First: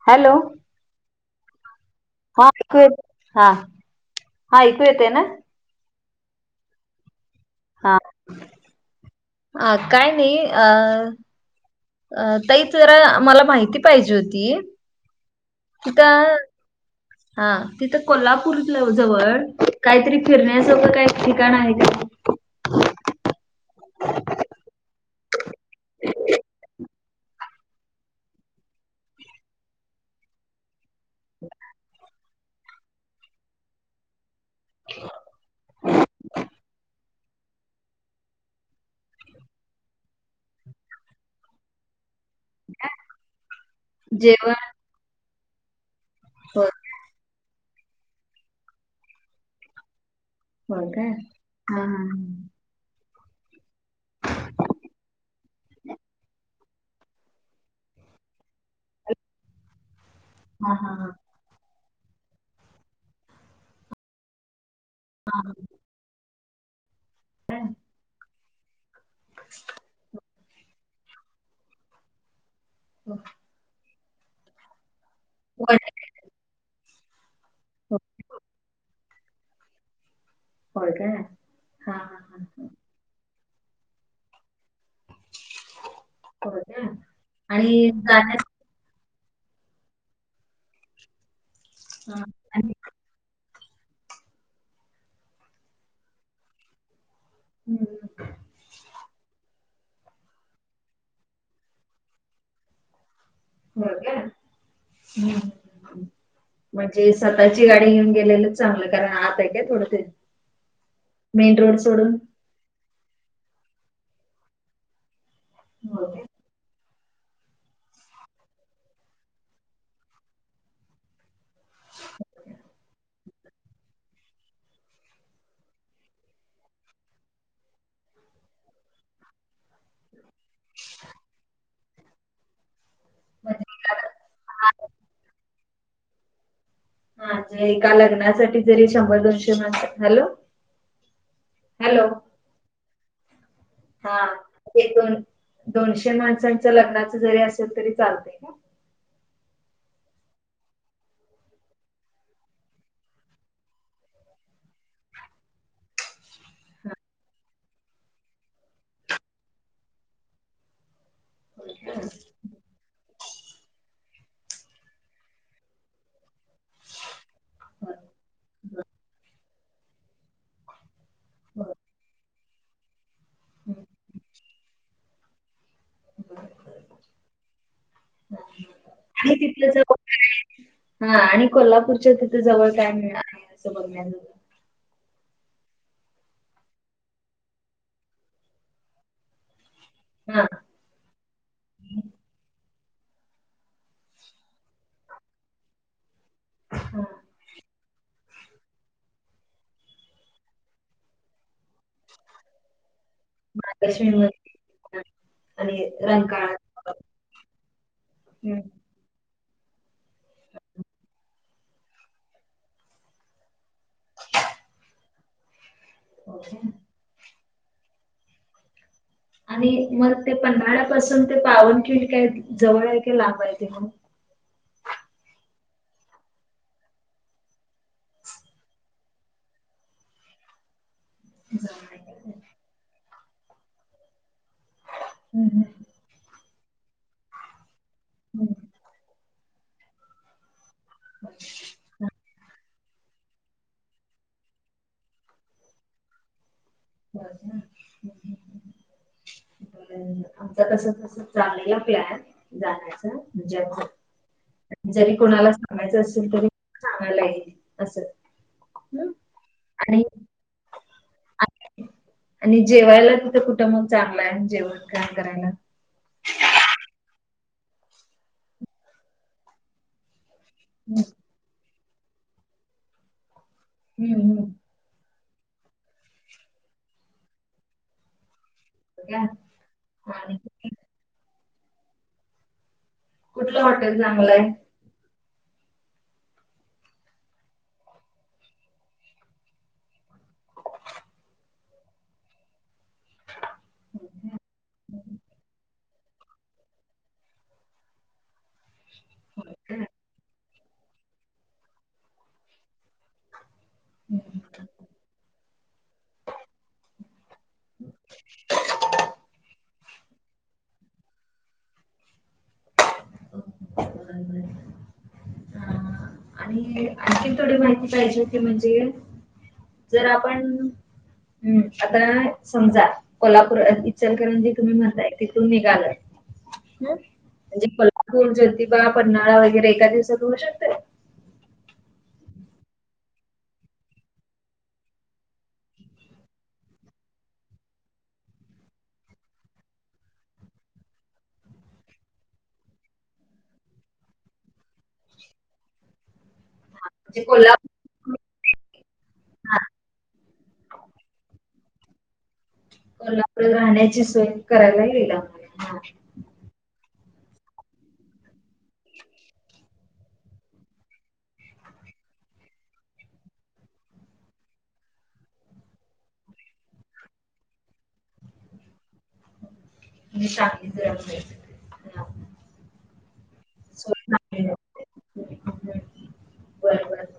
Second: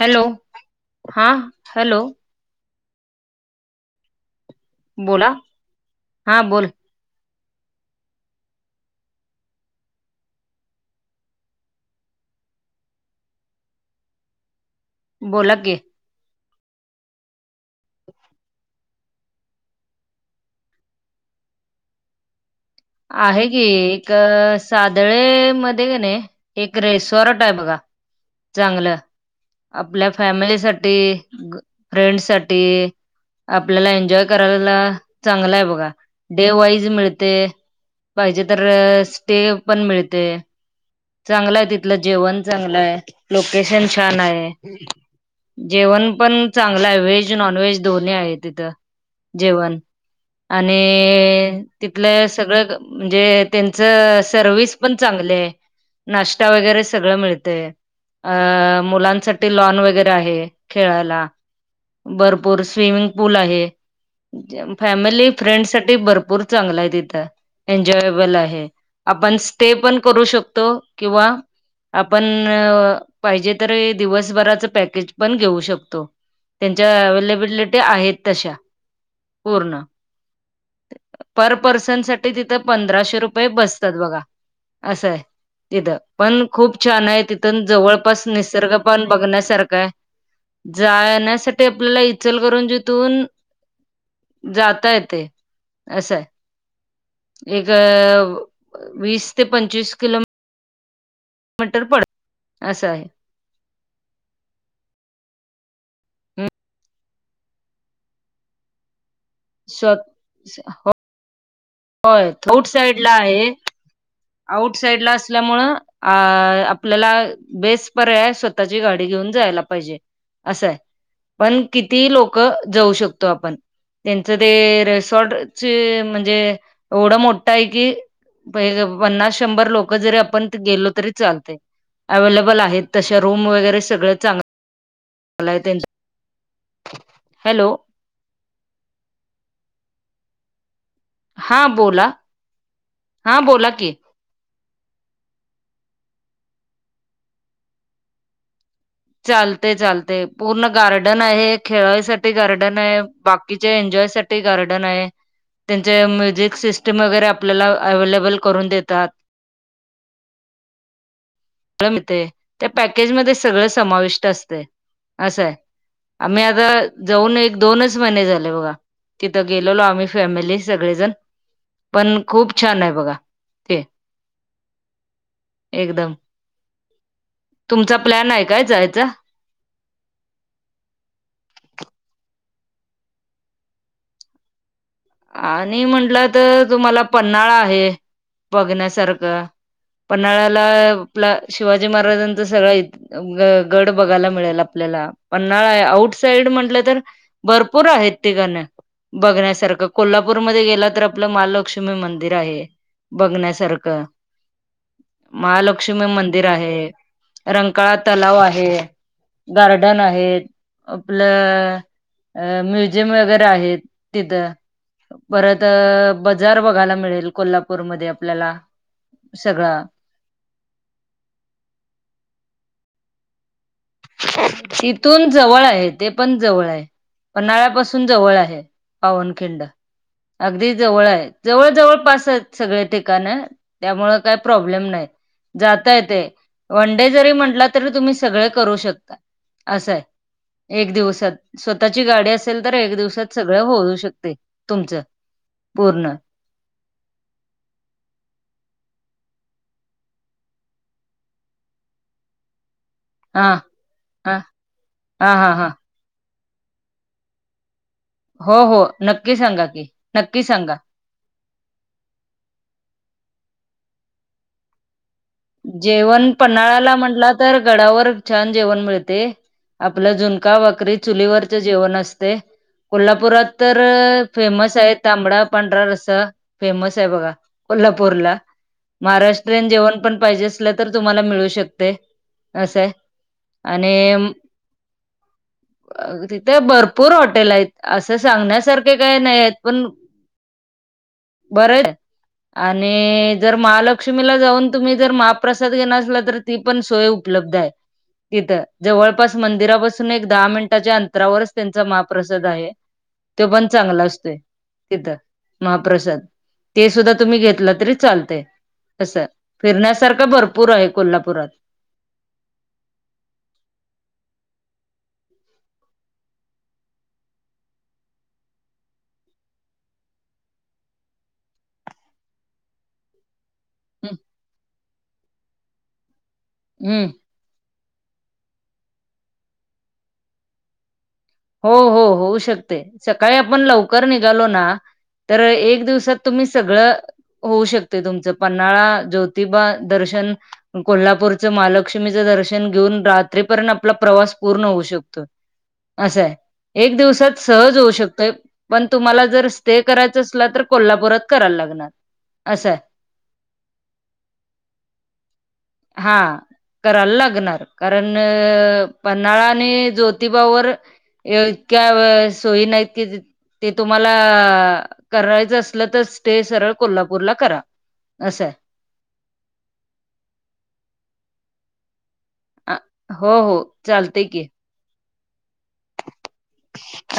Hello? हा hello? हा [unintelligible] हा. हा ऐकू येते ना बोला हा बोल. हा अ काय नाही अ अ ताई जरा मला माहिती पाहिजे होती. बोला कि. [unintelligible] हा तिथं कोल्हापूर जवळ, काहीतरी फिरण्यासखं काही ठिकाण आहे का? आहे की. एक सादळे मध्ये का नाही एक रेस सोरट आहे बघा चांगल आपल्या फॅमिलीसाठी. ते फ्रेंड साठी आपल्याला एन्जॉय करायला चांगला आहे बघा. डे वाईज मिळते. पाहिजे तर स्टे पण मिळते. चांगल आहे तिथल जेवण चांगल आहे. लोकेशन छान आहे. जेवण जेवण पण हो चांगलं आहे. व्हेज नॉनव्हेज दोन्ही आहे तिथ जेवण. आणि हो काय हा तिथले सगळ म्हणजे त्यांच सर्विस पण चांगली आहे. नाश्ता वगैरे सगळ मिळतय. अ मुलांसाठी लॉन वगैरे आहे हा हा हा हा खेळायला. भरपूर स्विमिंग पूल आहे. फॅमिली फ्रेंड साठी भरपूर चांगला आहे तिथ. एन्जॉयबल आहे. आपण स्टे पण करू शकतो. किंवा आपण हो पाहिजे तर दिवसभराच पॅकेज पण घेऊ शकतो. त्यांच्या अवलेबिलिटी आहेत तशा. पूर्ण होय काय पर हा पर्सन हा साठी हा तिथ पंधराशे रुप प बसतात बघा असंय तिथं पण होय खूप काय छान आहे. तिथून आणि जवळपास जाण्यास निसर्ग पण बघण्यासारखं आहे. जायेण्यासा आपल्याला इचल आणि करंजीतुन जाता येते. असय. एक वीस ते पंचवीस किलो मीटर पडत. असं आहे. हो का हम्म म्हणजे स्वतःची गाडी घेऊन गेलेलच चांगल. कारण आता आहे. थोड स्व ते मेन रोड हो सोडून आउट साइडला आहे. आउट साईडला असल्यामुळ हो अ आपल्याला बेस पर्याय स्वतःची गाडी घेऊन जायला पाहिजे. असंय. पण कितीही लोक जाऊ शकतो आपण. त्यांचं ते रिसॉर्टचे म्हणजे एवढ मोठा आहे की पन्नास शंभर लोक जरी आपण गेलो तरी चालतय. अवेलेबल आहेत. तशा रूम म्हणजे वगैरे एका सगळं हा चांगल आहे. त्यांच हा एका लग्नासाठी जरी शंभर दोनशे मानस हॅलो हा बोला. हॅलो हा बोला कि. हा ते दोन दोनशे माणसांच्या लग्नाच जरी असेल तरी चालतय का? चालतेय चालतेय पूर्ण गार्डन आहे. खेळायसाठी गार्डन आहे. बाकीच्या एन्जॉयसाठी ते गार्डन आहे‌. त्यांचे म्युझिक सिस्टम वगैरे आपल्याला अवेलेबल करून देतात‌. हो. म त्या पॅकेज मध्येच सगळ समाविष्ट असते. असंय. आम्ही आता जाऊन एक दोनच महिने झाले बघा. तिथ गेलेलो आम्ही फॅमिली सगळेजण. पण खूप छान आहे बघा हो. ते. एकदम तुमचा प्लॅन [unintelligible] आहे काय जायचा हा आणि कोल्हापूरच्या तिथे जवळ काय मिळणार. अस बघण्या आणि म्हटलं तर तुम्हाला पन्हाळा आहे बघण्यासारख. हा पन्हाळ्याला. आपल शिवाजी महाराजांचं सगळं गड बघायला मिळेल आपल्याला. पन्हाळा आउट साईड म्हटलं तर. हा भर पुर आहेत ठिकाण. बघण्यासारखं. कोल्हापूरमध्ये गेला तर. आपलं महालक्ष्मी मंदिर आहे. बघण्यासारखं. महालक्ष्मी मंदिर आणि महालक्ष्मी मंदिर आहे. रंकाळा रंकाळा तलाव आहे. गार्डन आहेत. आपलं अ म्युझियम वगैरे आहेत. तिथं. परत बजार हम्म. बघायला मिळेल. कोल्हापूरमध्ये. आपल्याला. आणि सगळा मग ते पंन्हाळ्यापासून ते पावनखिड काय जवळ आहे. का लांब आहे तीथून. तिथून जवळ आहे. ते पण जवळ आहे. पन्हाळ्यापासून जवळ आहे. पावनखिंड. अगदी जवळ आहे. जवळ जवळ आहे का? पासाच सगळे. ठीकान. त्यामुळे काय प्रॉब्लेम नाही. हम्म, हम्म, जाता येते. वनडे जरी म्हणलं तरी तुम्ही सगळ हम्म. करू शकता. असय. एक दिवसात. स्वतः गाडी असेल तर. एक दिवसात सगळं होऊ शकते. तुमचं. पूर्ण. बजा [inaudible] आमच कस. तस चालला प्लॅन जाण्याचा. हा म्हणजे. हा जरी हा कोणाला हा हा सांगायचं असेल. तरी सांगायला येल असं. हो हो. हम्म नक्की सांगा की. आणि नक्की सांगा. आणि जेवायला तिथं कुठं मग चांगलंय. जेवण तेन करायला. जेवण पन्हाळाला म्हटला तर. गडावर छान जेवण मिळते. आपलं झून का भाकरी. हम्म चुलीवरचे जेवण असते. कोल्हापुरात तर हम्म हम्म. फेमस आहेत. तांबडा पांढरा रसा फेमस आहे बघा. कोल्हापूरला. काय? महाराष्ट्रीयन जेवण आणि पाजे अस तर. तुम्हाला मिळू शकते. असय. कुठलं आणि हॉटेल चांगलं [unintelligible] तिथे भरपूर हॉटेल आहेत. असं सांगण्यासारखे काही नाहीयेत. पण बरेय. आणि जर आहे? महालक्ष्मीला जाऊन तुम्ही. जर महाप्रसाद घेणार असला. तर ती पण सोय उपलब्ध आहे. तिथं. जवळपास मंदिरापासून एक दहा मिनिटाच्या अंतरावरच त्यांचा महाप्रसाद आहे. तो पण चांगला असतोय. तिथ. महाप्रसाद. ते सुद्धा तुम्ही घेतला तरी चालत. कसं. फिरण्यासारखा भरपूर आहे. कोल्हापुरात. बरोबर [unintelligible] ह. आणि आणखीन थोडी माहिती पाहिजे होती. म्हणजे जर आपण. हम्म. आता समजा कोल्हापूर. इचलकरंजी तुम्ही म्हणताय. तिथून निघालय. हम्म म्हणजे पूण जोतीबा, पन्हाळा वगैरे एका दिवात होऊ शकत. हो हो होऊ शकते. सकाळी आपण लवकर निघालो ना. तर एक दिवसात. तुम्ही सगळं होऊ शकते. तुमचं. पन्हाळा, ज्योतिबा दर्शन. कोल्हापूरचं महालक्ष्मीचं दर्शन घेऊन. रात्रीपर्यंत आपला प्रवास पूर्ण होऊ शकतो. असंय. एक म्हणजे दिवसात. सहज होऊ कोल्हापूर शकतोय. पण तुम्हाला जर हा, स्टे करायचं असल. तर कोल्हापूरात करायला लागणार. असं आहे. कोल्हापूरला राहण्याची सोय करायला येईल आम्हाला. हां. करायला लागणार. कारण पन्हाळा आणि ज्योतिबावर इतक्या सोयी नाहीत. कि ते तुम्हाला करायचं असलं तर. स्टे सरळ कोल्हापूरला करा. असय. म्हणजे शां [unintelligible] अ. हो हो. चालतय की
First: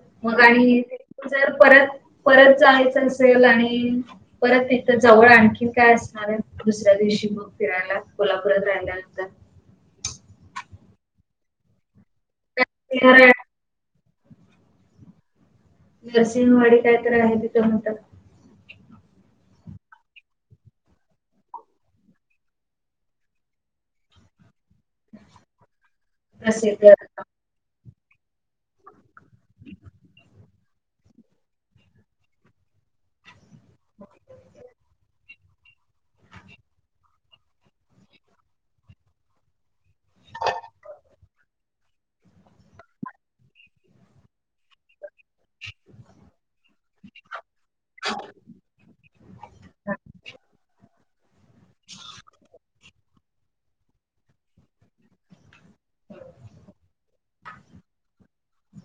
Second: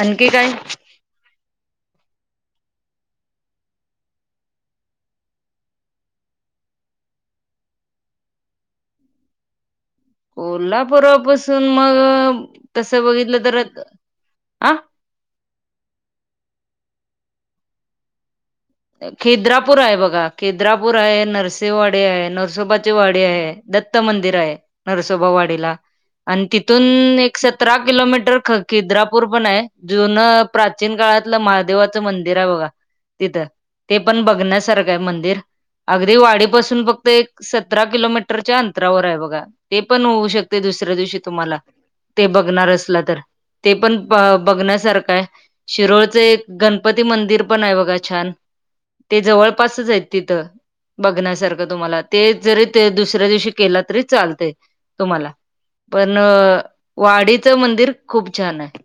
आणखी काय जर परत, परत जायचं असेल आणि परत तिथं जवळ आणखीन काय असणार आहे दुसऱ्या दिवशी मग फिरायला कोल्हापुरात राहायला. कोल्हापुरापसून मग तस काय बघितलं तर हं नरसिंहवाडी काय तर आहे तिथ मोठ. खेद्रापूर आहे बघा खेद्रापूर आहे नरसिंवाडी आहे नरसोबाची वाडी आहे. दत्त मंदिर आहे नरसोबावाडीला आणि तिथून प्रसिद्ध एक सतरा किलोमीटर किद्रापूर पण आहे जुनं. प्राचीन काळातलं महादेवाचं मंदिर आहे बघा तिथ. ते पण बघण्यासारखं आहे मंदिर. अगदी वाडी पासून फक्त एक सतरा किलोमीटरच्या अंतरावर आहे बघा. ते पण होऊ शकते दुसऱ्या दिवशी तुम्हाला ते बघणार असलं तर. ते पण बघण्यासारखं आहे शिरोळचं एक गणपती मंदिर पण आहे बघा छान. ते जवळपासच आहेत तिथं बघण्यासारखं तुम्हाला ते जरी, ते दुसऱ्या दिवशी केला तरी चालते तुम्हाला. पण वाडीचं मंदिर खूप छान आहे.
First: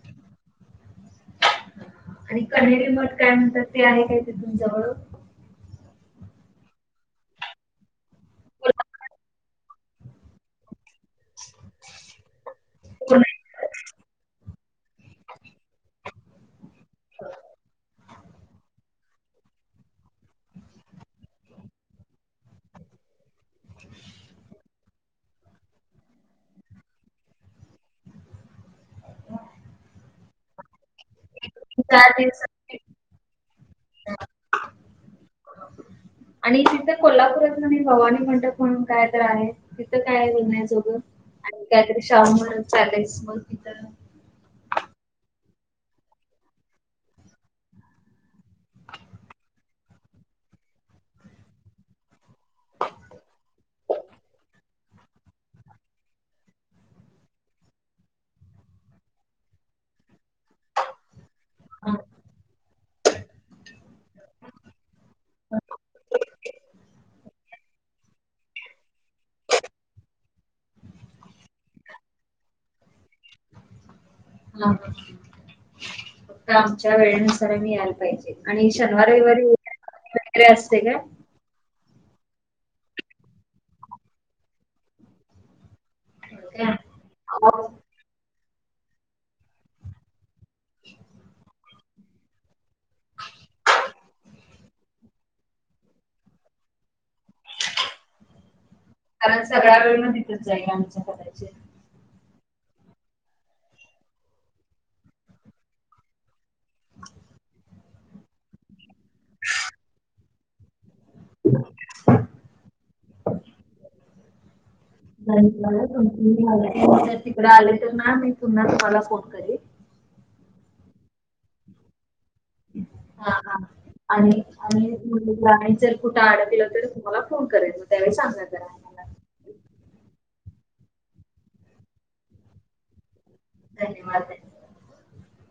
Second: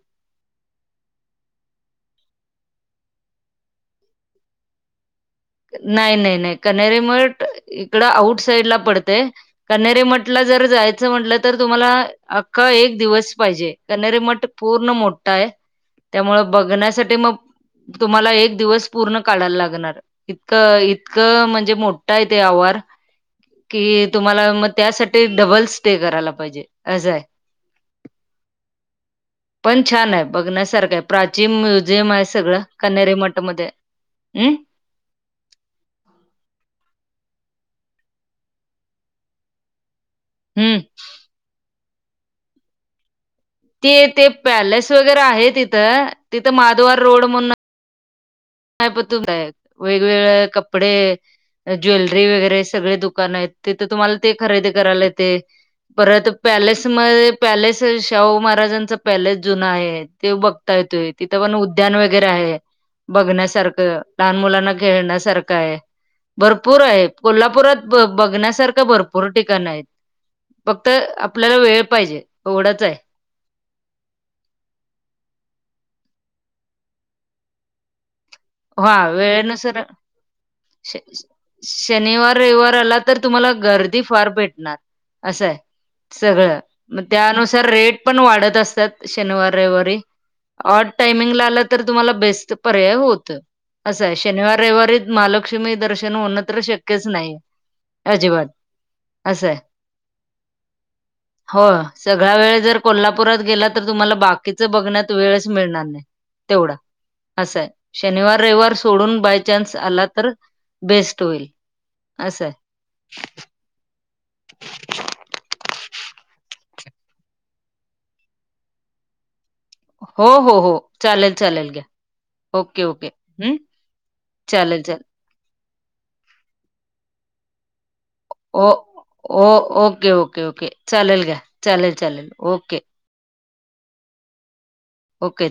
आणि कनेहेरी मठ काय म्हणतात ते आहे कय तिथून जवळून. नाही नाही नाही कनरेमठ इकड आउट साईड ला कोल्हापूर पडतेय. कन्हेरी मठ ला जर जायचं म्हटल तर तुम्हाला अख्खा एक दिवस नाही. पाहिजे कन्हेरी मठ पूर्ण मोठा आहे त्यामुळे बघण्यासाठी मग, तुम्हाला एक दिवस पूर्ण काढायला लागणार. इतकं इतकं म्हणजे मोठा आहे ते आवार. कि, तुम्हाला मग त्यासाठी डबल स्टे करायला पाहिजे असंय. [inaudible] पण छान आहे बघण्यासारखं आहे. प्राचीन चार म्युझियम आहे सगळं दिवसात कन्हेरी मठमध्ये हम आणि तिथ कोल्हापूरातून आणि भवानी मंडप म्हणून काय तर आहे. तिथं काय हम्म. फिरण्याजोग आणि काहीतरी शाहूमहाराज पॅलेस मग तिथ, त ते पॅलेस वगैरे आहे तिथं. तिथं माधवार रोड म्हणून, नाही पण तुलाय वेगवेगळे कपडे ज्वेलरी वगैरे सगळे दुकान आहेत तिथे तुम्हाला ते खरेदी करायला येते. परत पॅलेस म पॅलेस शाहू महाराजांचा पॅलेस जुना आहे ते बघता येतो. तिथं पण हा उद्यान वगैरे आहे बघण्यासारखं लहान मुलांना खेळण्यासारखं आहे. भरपूर आहे कोल्हापुरात ब बघण्यासारखं भरपूर ठिकाण आहेत. फक्त आपल्याला वेळ पाहिजे एवढच आहे. ह ह फक्त आमच्या वेळेनुसार आम्ही यायला पाहिजे आणि हा वेळेनुसार शनिवारविवारी [unintelligible] असते श का? शनिवार रविवार आला तर तुम्हाला गर्दी फार भेटणार असंय. सगळं काय? मग हो त्यानुसार रेट पण वाढत असतात शनिवार रविवारी. ऑड टायमिंग ला आलं तर तुम्हाला बेस्ट पर्याय होत. असं आहे शनिवार रविवारीत महालक्ष्मी दर्शन होण तर शक्यच नाही. अजिबात कारण असं आहे सगळ्या वेळ म तिथच जाईल आमचचा कदाचित हो सगळा वेळ जर कोल्हापुरात गेला तर तुम्हाला बाकीच बघण्यात वेळच मिळणार नाही. तेवढा असंय शनिवार रविवार सोडून बायचान्स आला तर बेस्ट होईल अस. तिकडे आले तर ना मी पुन्हा तुम्हाला फोन करेन. हो हो हो चालेल चालेल घ्या ओके ओके हा हम्म आणि आणि चालेल चालेल [unintelligible] कुठं अडकलतर तुम्हाला फोन करेल मग त्या सांगा जरा ओ आम्हाला. ओके, ओके, ओके, चालेल घ्या चालेल चालेल ओके. धन्यवाद [unintelligible] ओके.